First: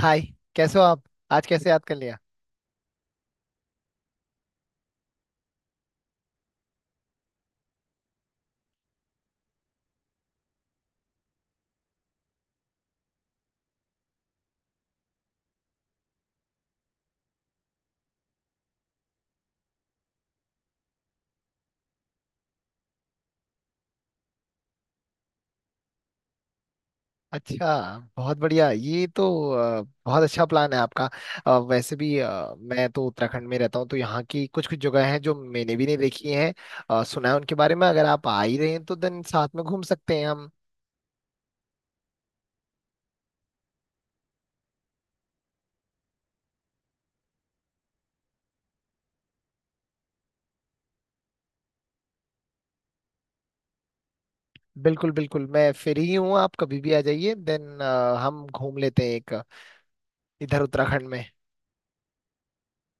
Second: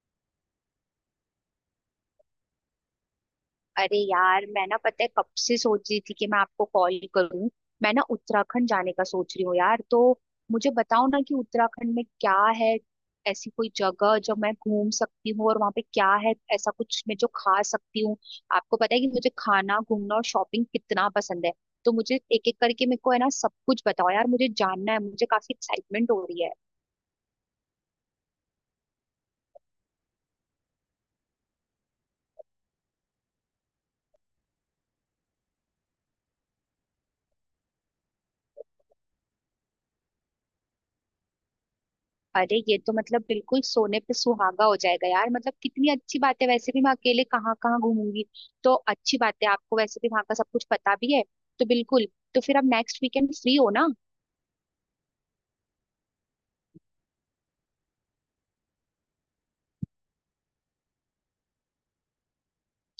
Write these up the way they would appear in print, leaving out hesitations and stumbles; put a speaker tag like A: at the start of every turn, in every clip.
A: हाय। कैसे हो आप? आज कैसे याद कर लिया?
B: अरे यार, मैं ना पता है कब से सोच रही थी कि मैं आपको कॉल करूं। मैं ना उत्तराखंड जाने का सोच रही हूँ यार। तो मुझे बताओ ना कि उत्तराखंड में क्या है। ऐसी कोई जगह जो मैं घूम सकती हूँ, और वहाँ पे क्या है ऐसा कुछ मैं जो खा सकती हूँ। आपको पता है कि मुझे खाना, घूमना और शॉपिंग कितना पसंद है। तो मुझे एक एक करके मेरे को है ना सब कुछ बताओ यार। मुझे जानना है, मुझे काफी एक्साइटमेंट हो रही है।
A: अच्छा। बहुत बढ़िया ये तो बहुत अच्छा प्लान है आपका। वैसे भी मैं तो उत्तराखंड में रहता हूँ, तो यहाँ की कुछ कुछ जगह हैं जो मैंने भी नहीं देखी हैं। सुना है उनके बारे में। अगर आप आ ही रहे हैं तो देन साथ में घूम सकते हैं हम।
B: अरे ये तो मतलब बिल्कुल सोने पे सुहागा हो जाएगा यार। मतलब कितनी अच्छी बात है। वैसे भी मैं अकेले कहाँ कहाँ घूमूंगी। तो अच्छी बात है, आपको वैसे भी वहां का सब कुछ पता भी है। तो बिल्कुल। तो फिर आप नेक्स्ट वीकेंड फ्री हो ना?
A: बिल्कुल बिल्कुल, मैं फ्री ही हूँ। आप कभी भी आ जाइए, देन हम घूम लेते हैं एक इधर उत्तराखंड में।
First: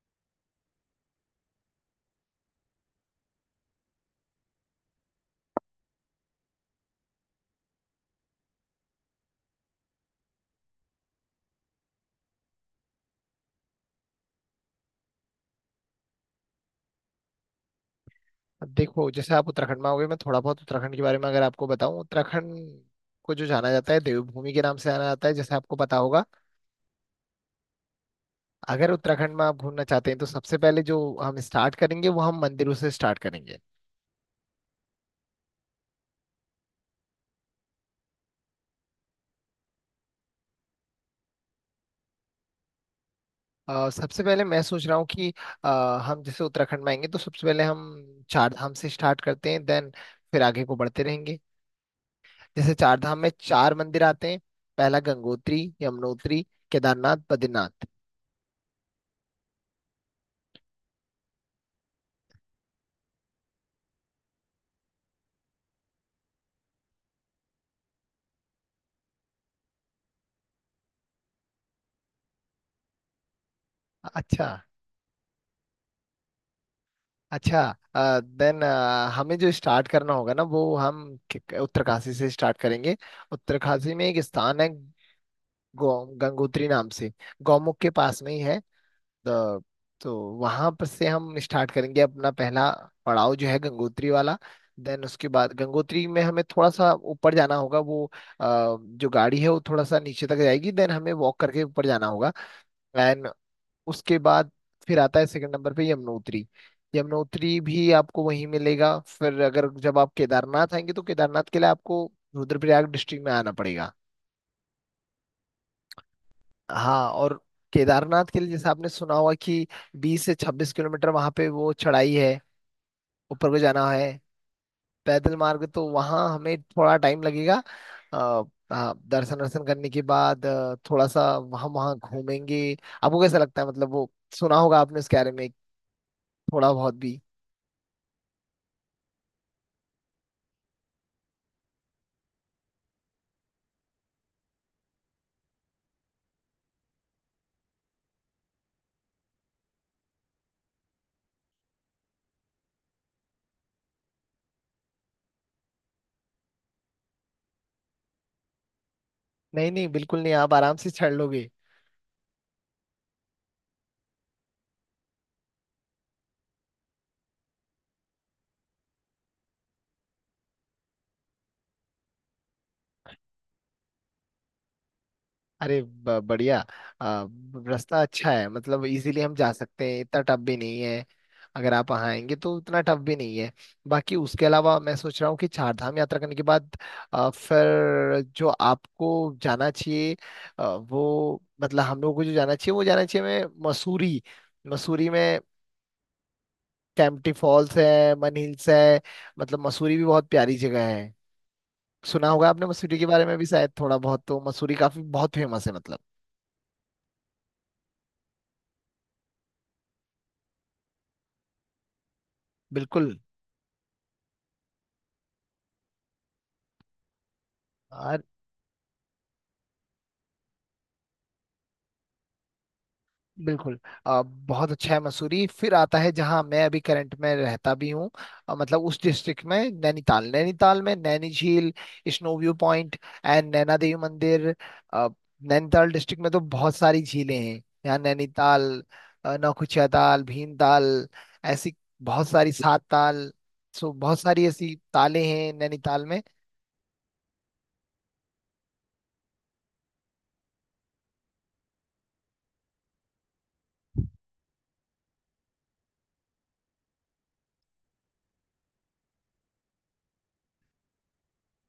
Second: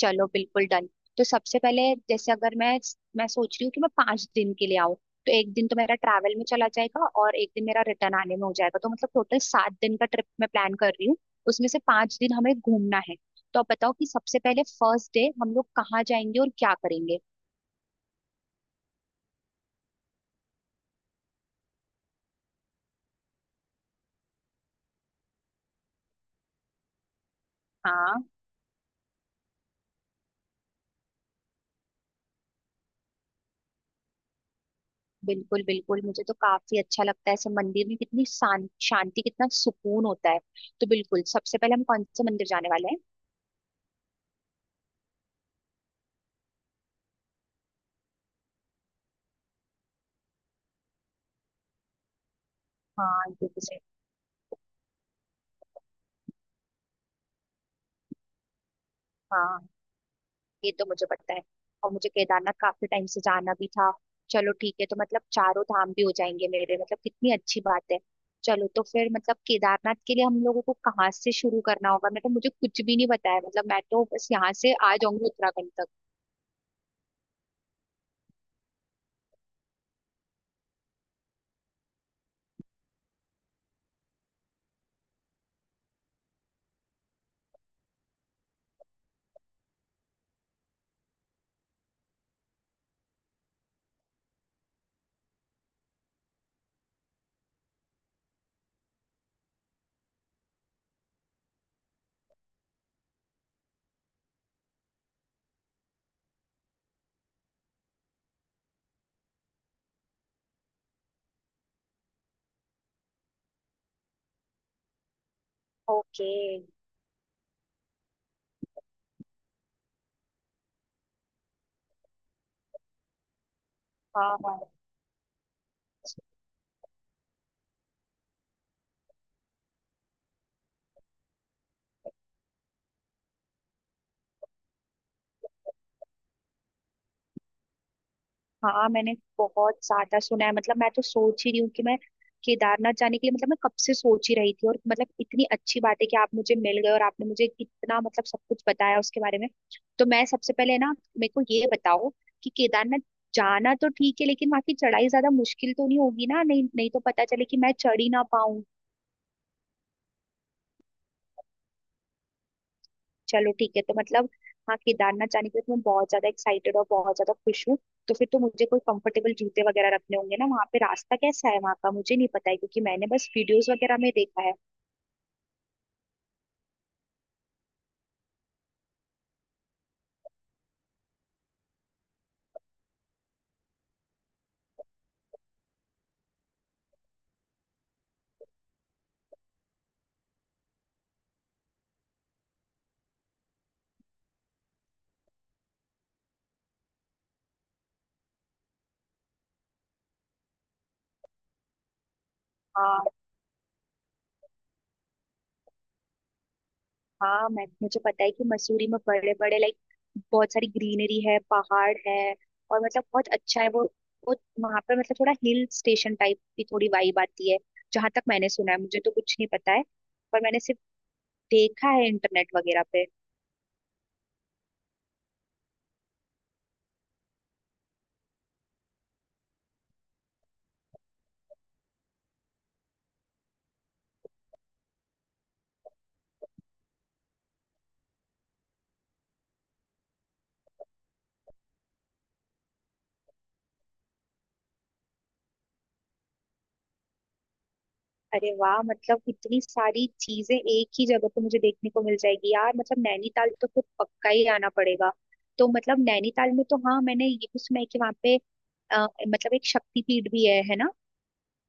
B: चलो, बिल्कुल डन। तो सबसे पहले जैसे, अगर मैं सोच रही हूँ कि मैं 5 दिन के लिए आऊँ। तो एक दिन तो मेरा ट्रैवल में चला जाएगा और एक दिन मेरा रिटर्न आने में हो जाएगा। तो मतलब टोटल 7 दिन का ट्रिप मैं प्लान कर रही हूँ। उसमें से 5 दिन हमें घूमना है। तो आप बताओ कि सबसे पहले फर्स्ट डे हम लोग कहाँ जाएंगे और क्या करेंगे।
A: देखो, जैसे आप उत्तराखंड में आओगे, मैं थोड़ा बहुत उत्तराखंड के बारे में अगर आपको बताऊं। उत्तराखंड को जो जाना जाता है, देवभूमि के नाम से जाना जाता है, जैसे आपको पता होगा।
B: हाँ,
A: अगर उत्तराखंड में आप घूमना चाहते हैं, तो सबसे पहले जो हम स्टार्ट करेंगे वो हम मंदिरों से स्टार्ट करेंगे।
B: बिल्कुल बिल्कुल मुझे तो काफी अच्छा लगता है ऐसे मंदिर में। कितनी शांति, कितना सुकून होता है। तो बिल्कुल, सबसे पहले हम कौन से मंदिर जाने वाले हैं?
A: सबसे पहले मैं सोच रहा हूँ कि अ, हम जैसे उत्तराखंड में आएंगे तो सबसे पहले हम चार धाम से स्टार्ट करते हैं, देन फिर आगे को बढ़ते रहेंगे। जैसे चार धाम
B: हाँ।
A: में
B: ये तो
A: चार
B: से
A: मंदिर आते हैं। पहला गंगोत्री, यमुनोत्री, केदारनाथ, बद्रीनाथ।
B: हाँ, ये तो मुझे पता है। और मुझे केदारनाथ काफी टाइम से जाना भी था। चलो ठीक है, तो मतलब चारों धाम भी हो जाएंगे मेरे। मतलब कितनी अच्छी बात है। चलो, तो फिर मतलब केदारनाथ के लिए हम लोगों को कहाँ से शुरू करना होगा? मैं तो, मुझे कुछ भी नहीं पता है। मतलब मैं तो बस
A: अच्छा,
B: यहाँ से आ जाऊंगी उत्तराखंड तक।
A: अच्छा। देन हमें जो स्टार्ट करना होगा ना, वो हम उत्तरकाशी से स्टार्ट करेंगे। उत्तरकाशी में एक स्थान है गंगोत्री नाम से, गौमुख के पास में ही है। तो, तो वहां पर से हम स्टार्ट करेंगे अपना पहला पड़ाव जो है गंगोत्री वाला। देन उसके बाद गंगोत्री में हमें थोड़ा सा ऊपर जाना होगा। वो जो गाड़ी है वो थोड़ा सा नीचे तक जाएगी, देन हमें वॉक करके ऊपर जाना होगा। एंड उसके बाद फिर आता है सेकंड नंबर पे यमुनोत्री। यमुनोत्री भी आपको वहीं मिलेगा। फिर अगर जब आप केदारनाथ आएंगे, तो केदारनाथ के लिए आपको रुद्रप्रयाग डिस्ट्रिक्ट में आना पड़ेगा।
B: ओके।
A: हाँ, और केदारनाथ के लिए जैसे आपने सुना होगा कि 20 से 26 किलोमीटर वहां पे वो चढ़ाई है, ऊपर को जाना है,
B: हाँ हाँ।
A: पैदल मार्ग, तो वहाँ हमें थोड़ा टाइम लगेगा। अ, हाँ, दर्शन वर्शन करने के बाद थोड़ा सा वहाँ वहाँ घूमेंगे। आपको कैसा लगता है? मतलब वो सुना होगा आपने उसके बारे में, थोड़ा बहुत भी?
B: हाँ, मैंने बहुत ज्यादा सुना है। मतलब मैं तो सोच ही रही हूँ कि मैं केदारनाथ जाने के लिए, मतलब मैं कब से सोच ही रही थी। और मतलब इतनी अच्छी बात है कि आप मुझे मिल गए, और आपने मुझे इतना मतलब सब कुछ बताया उसके बारे में। तो मैं सबसे पहले ना मेरे को ये बताओ कि केदारनाथ जाना तो ठीक है, लेकिन वहां की चढ़ाई ज्यादा मुश्किल तो नहीं होगी ना? नहीं नहीं तो पता चले कि मैं चढ़ ही ना।
A: नहीं नहीं, बिल्कुल नहीं, आप आराम से चढ़ लोगे।
B: चलो ठीक है तो मतलब, हाँ, केदारनाथ जाने के लिए तो मैं बहुत ज्यादा एक्साइटेड और बहुत ज्यादा खुश हूँ। तो फिर तो मुझे कोई कंफर्टेबल जूते वगैरह रखने होंगे ना? वहाँ पे रास्ता कैसा है वहाँ का मुझे नहीं पता है, क्योंकि मैंने बस वीडियोस वगैरह में देखा है।
A: अरे, बढ़िया। आ, रास्ता अच्छा है, मतलब इजीली हम जा सकते हैं, इतना टफ भी नहीं है। अगर आप वहाँ आएंगे तो इतना टफ भी नहीं है। बाकी उसके अलावा मैं सोच रहा हूँ कि चार धाम यात्रा करने के बाद फिर जो आपको जाना चाहिए, वो मतलब हम लोगों को जो जाना चाहिए वो जाना चाहिए, मैं मसूरी। मसूरी में कैंपटी फॉल्स है, मन हिल्स है, मतलब मसूरी भी बहुत प्यारी जगह है। सुना होगा आपने मसूरी के
B: हाँ।
A: बारे में भी, शायद थोड़ा बहुत। तो मसूरी काफी बहुत फेमस है, मतलब।
B: हाँ मैं मुझे पता है कि मसूरी में बड़े बड़े, लाइक, बहुत सारी ग्रीनरी है, पहाड़ है। और मतलब
A: बिल्कुल
B: बहुत अच्छा है वो। वो वहाँ पर मतलब थोड़ा हिल स्टेशन टाइप की थोड़ी वाइब आती है, जहां तक मैंने सुना है। मुझे तो कुछ नहीं पता है, पर मैंने सिर्फ देखा है इंटरनेट वगैरह पे।
A: बिल्कुल। बहुत अच्छा है मसूरी। फिर आता है जहाँ मैं अभी करंट में रहता भी हूँ, मतलब उस डिस्ट्रिक्ट में, नैनीताल। नैनीताल में नैनी झील, snow view point, and Naina Devi मंदिर। अ, नैनीताल डिस्ट्रिक्ट में तो बहुत सारी झीलें हैं, यहाँ नैनीताल, नौकुचिया ताल, भीमताल, ऐसी बहुत सारी, सात ताल, सो बहुत सारी ऐसी ताले हैं नैनीताल में।
B: अरे वाह! मतलब इतनी सारी चीजें एक ही जगह पे मुझे देखने को मिल जाएगी यार। मतलब नैनीताल तो फिर पक्का ही आना पड़ेगा। तो मतलब नैनीताल में तो, हाँ, मैंने ये भी सुना है कि वहाँ पे मतलब एक शक्तिपीठ भी है ना?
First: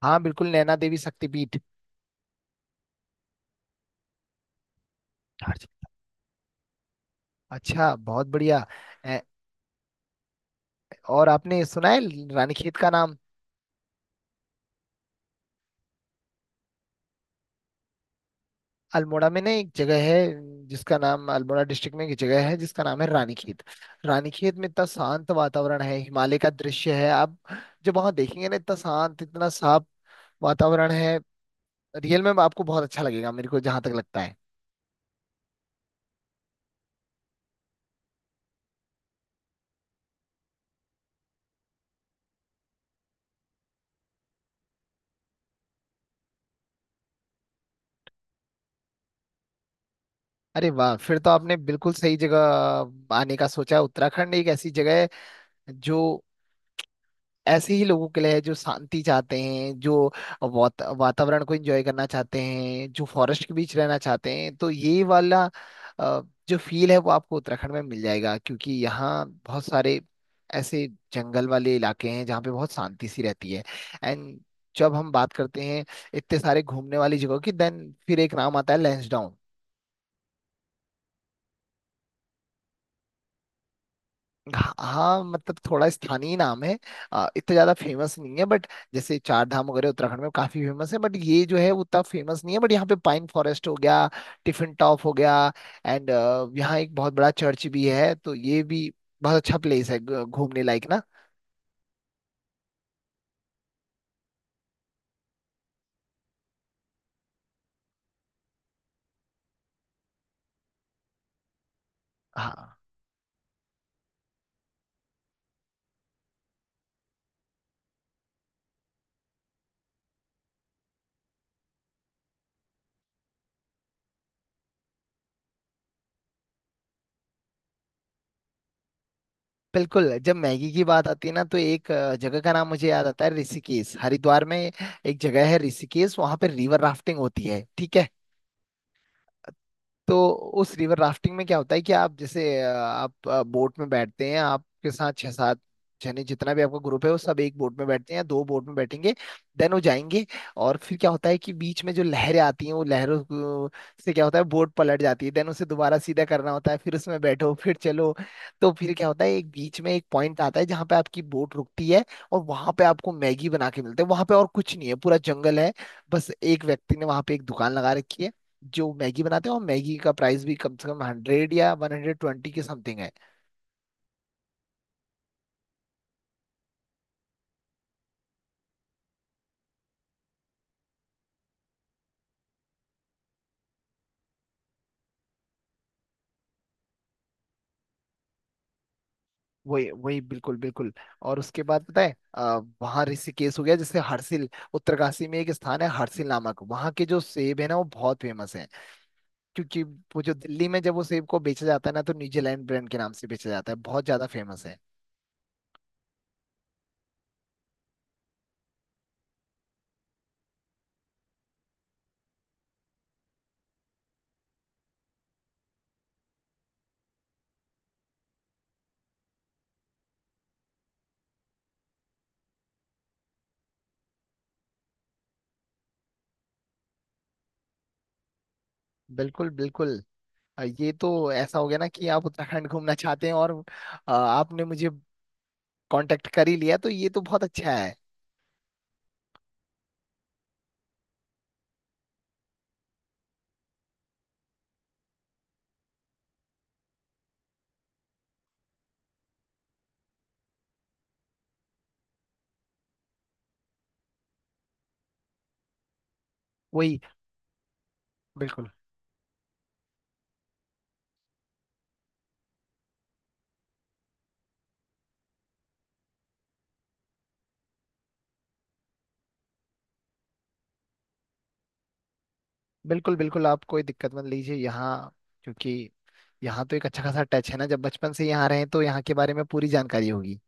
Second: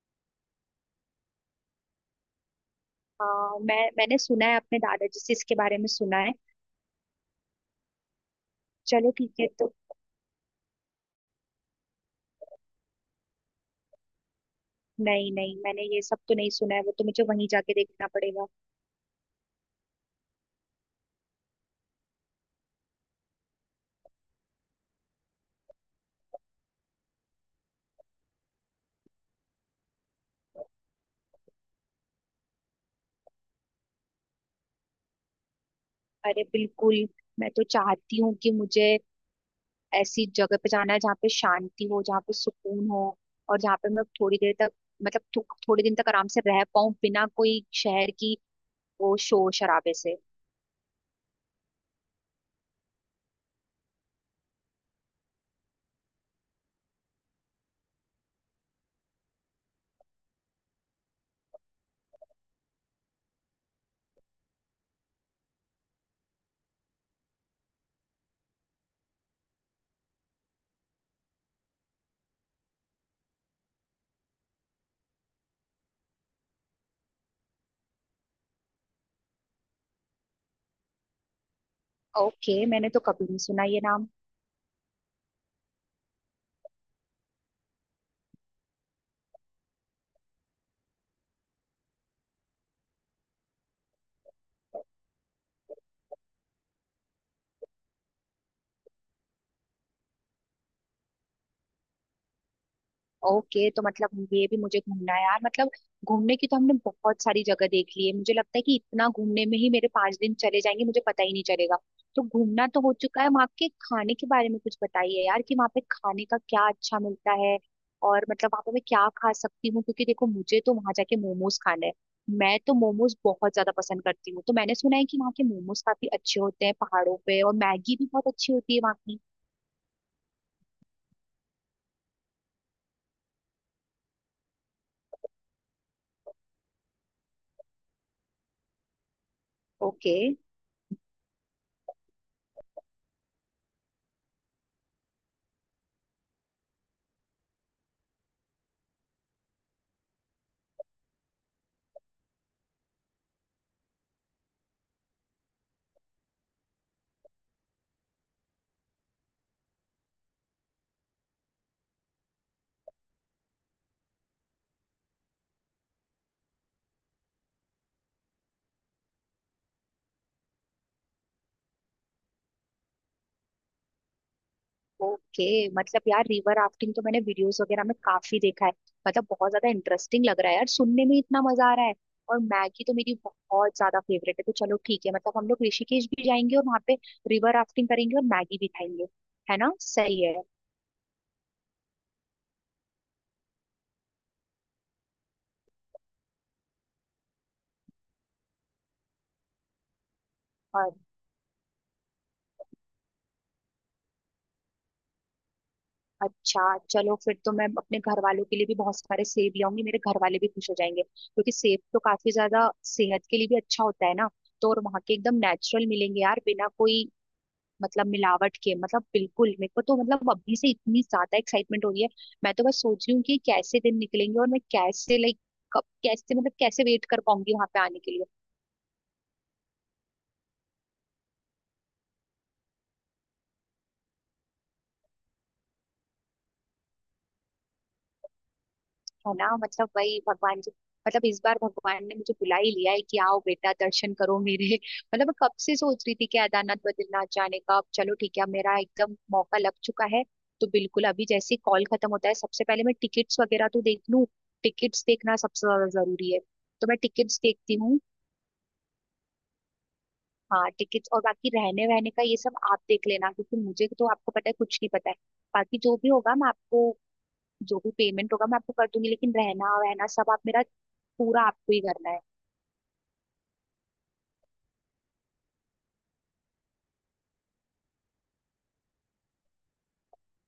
A: हाँ बिल्कुल, नैना देवी शक्तिपीठ।
B: हाँ, मैंने सुना है, अपने दादाजी से इसके बारे में सुना है।
A: अच्छा, बहुत बढ़िया।
B: चलो
A: ए,
B: ठीक है तो।
A: और आपने सुना है रानीखेत का नाम?
B: नहीं नहीं, मैंने ये सब तो नहीं सुना है, वो तो मुझे वहीं जाके देखना पड़ेगा।
A: अल्मोड़ा में ना एक जगह है जिसका नाम, अल्मोड़ा डिस्ट्रिक्ट में एक जगह है जिसका नाम है रानीखेत। रानीखेत में इतना शांत वातावरण है, हिमालय का दृश्य है। आप जब वहां देखेंगे ना, इतना शांत, इतना साफ वातावरण है, रियल में आपको बहुत अच्छा लगेगा, मेरे को जहां तक लगता है।
B: अरे, बिल्कुल। मैं तो चाहती हूँ कि मुझे ऐसी जगह पे जाना है जहाँ पे शांति हो, जहाँ पे सुकून हो। और जहाँ पे मैं थोड़ी देर तक, मतलब थोड़ी दिन तक आराम से रह पाऊँ, बिना कोई शहर की वो शोर शराबे से।
A: अरे वाह, फिर तो आपने बिल्कुल सही जगह आने का सोचा है। उत्तराखंड एक ऐसी जगह है जो ऐसे ही लोगों के लिए है, जो शांति चाहते हैं, जो वातावरण को एंजॉय करना चाहते हैं, जो फॉरेस्ट के बीच रहना चाहते हैं। तो ये वाला अ, जो फील है वो आपको उत्तराखंड में मिल जाएगा, क्योंकि यहाँ बहुत सारे ऐसे जंगल वाले इलाके हैं जहाँ पे बहुत शांति सी रहती है। एंड जब हम बात करते हैं इतने सारे घूमने वाली जगहों की, देन फिर एक नाम आता है लैंसडाउन।
B: ओके, मैंने तो कभी नहीं सुना ये नाम।
A: हाँ, मतलब थोड़ा स्थानीय नाम है, इतना ज्यादा फेमस नहीं है, बट जैसे चार धाम वगैरह उत्तराखंड में काफी फेमस है, बट ये जो है वो उतना फेमस नहीं है। बट यहाँ पे पाइन फॉरेस्ट हो गया, टिफिन टॉप हो गया, एंड यहाँ एक बहुत बड़ा चर्च भी है, तो ये भी बहुत अच्छा प्लेस है, घूमने लायक ना।
B: ओके, तो मतलब ये भी मुझे घूमना है यार। मतलब घूमने की तो हमने बहुत सारी जगह देख ली है। मुझे लगता है कि इतना घूमने में ही मेरे 5 दिन चले जाएंगे, मुझे पता ही नहीं चलेगा। तो घूमना
A: हाँ
B: तो हो चुका है, वहाँ के खाने के बारे में कुछ बताइए यार कि वहाँ पे खाने का क्या अच्छा मिलता है। और मतलब वहाँ पे मैं क्या खा सकती हूँ? क्योंकि देखो, मुझे तो वहाँ जाके मोमोज खाना है। मैं तो मोमोज बहुत ज्यादा पसंद करती हूँ। तो मैंने सुना है कि वहाँ के मोमोज काफी अच्छे होते हैं पहाड़ों पे, और मैगी भी बहुत अच्छी होती है वहाँ की।
A: बिल्कुल, जब मैगी की बात आती है ना, तो एक जगह का नाम मुझे याद आता है, ऋषिकेश। हरिद्वार में एक जगह है ऋषिकेश, वहां पे रिवर राफ्टिंग होती है, ठीक है।
B: ओके।
A: तो उस रिवर राफ्टिंग में क्या होता है कि आप जैसे आप बोट में बैठते हैं, आपके साथ छह सात जने, जितना भी आपका ग्रुप है, वो सब एक बोट में बैठते हैं, दो बोट में बैठेंगे, देन वो जाएंगे। और फिर क्या होता है कि बीच में जो लहरें आती हैं, वो से क्या होता है, बोट पलट जाती है, देन उसे दोबारा सीधा करना होता है, फिर उसमें बैठो फिर चलो। तो फिर क्या होता है, एक बीच में एक पॉइंट आता है जहाँ पे आपकी बोट रुकती है, और वहां पे आपको मैगी बना के मिलते हैं। वहां पे और कुछ नहीं है, पूरा जंगल है, बस एक व्यक्ति ने वहां पे एक दुकान लगा रखी है जो मैगी बनाते हैं। और मैगी का प्राइस भी कम से कम 100 या 120 के समथिंग है।
B: ओके, मतलब यार रिवर राफ्टिंग तो मैंने वीडियोस वगैरह में काफी देखा है। मतलब बहुत ज्यादा इंटरेस्टिंग लग रहा है यार, सुनने में इतना मजा आ रहा है। और मैगी तो मेरी बहुत ज्यादा फेवरेट है। तो चलो ठीक है, मतलब हम लोग ऋषिकेश भी जाएंगे और वहां पे रिवर राफ्टिंग करेंगे और मैगी भी खाएंगे। है ना,
A: वही वही,
B: सही है?
A: बिल्कुल बिल्कुल। और उसके बाद पता है वहाँ ऋषिकेश हो गया, जैसे हरसिल, उत्तरकाशी में एक स्थान है हरसिल नामक, वहाँ के जो सेब है ना वो बहुत फेमस है। क्योंकि वो जो दिल्ली में जब
B: और,
A: वो सेब को बेचा जाता है ना, तो न्यूजीलैंड ब्रांड के नाम से बेचा जाता है, बहुत ज्यादा फेमस है।
B: अच्छा, चलो फिर तो मैं अपने घर वालों के लिए भी बहुत सारे सेब लाऊंगी, मेरे घर वाले भी खुश हो जाएंगे। क्योंकि सेब तो काफी ज्यादा सेहत के लिए भी अच्छा होता है ना। तो और वहां के एकदम नेचुरल मिलेंगे यार, बिना कोई मतलब मिलावट के। मतलब बिल्कुल, मेरे को तो मतलब अभी से इतनी ज्यादा एक्साइटमेंट हो रही है। मैं तो बस सोच रही हूँ कि कैसे दिन निकलेंगे, और मैं कैसे, लाइक, कब कैसे, मतलब कैसे वेट कर पाऊंगी वहां पे आने के लिए।
A: बिल्कुल बिल्कुल। ये तो ऐसा हो गया ना कि आप उत्तराखंड घूमना चाहते हैं, और आपने मुझे कांटेक्ट कर ही लिया, तो ये तो बहुत अच्छा है।
B: है ना? मतलब वही भगवान जी। मतलब इस बार भगवान ने मुझे बुला ही लिया है कि आओ बेटा दर्शन करो मेरे। मतलब मैं कब से सोच रही थी कि केदारनाथ बद्रीनाथ जाने का, अब चलो ठीक है, अब मेरा एकदम मौका लग चुका है। तो बिल्कुल, अभी जैसे कॉल खत्म होता है सबसे पहले मैं टिकट्स वगैरह तो देख लूं। टिकट्स देखना सबसे ज्यादा जरूरी है। तो मैं
A: वही।
B: टिकट्स देखती हूँ।
A: बिल्कुल
B: हाँ, टिकट्स और बाकी रहने वहने का ये सब आप देख लेना, क्योंकि मुझे तो, आपको पता है, कुछ नहीं पता है। बाकी जो भी होगा मैं आपको, जो भी पेमेंट होगा मैं आपको कर दूंगी, लेकिन रहना वहना सब आप, मेरा पूरा आपको ही करना है।
A: बिल्कुल, बिल्कुल आप कोई दिक्कत मत लीजिए यहाँ, क्योंकि यहाँ तो एक अच्छा खासा टच है ना, जब बचपन से यहाँ रहे हैं तो यहाँ के बारे में पूरी जानकारी होगी।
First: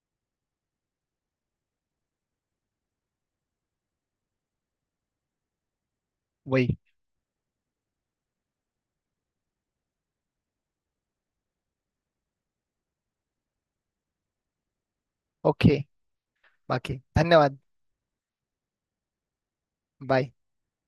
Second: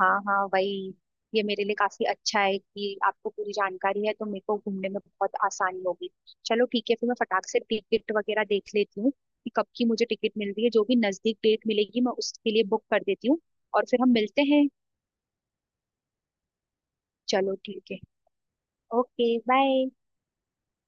B: हाँ हाँ, वही। ये मेरे लिए काफी अच्छा है कि आपको पूरी जानकारी है, तो मेरे को घूमने में बहुत आसानी होगी। चलो
A: वही।
B: ठीक है, फिर मैं फटाक से टिकट वगैरह देख लेती हूँ कि कब की मुझे टिकट मिल रही है। जो भी नजदीक डेट मिलेगी मैं उसके लिए बुक कर देती हूँ, और फिर हम मिलते हैं।
A: ओके, बाकी
B: चलो
A: धन्यवाद।
B: ठीक है। Okay, bye.
A: बाय।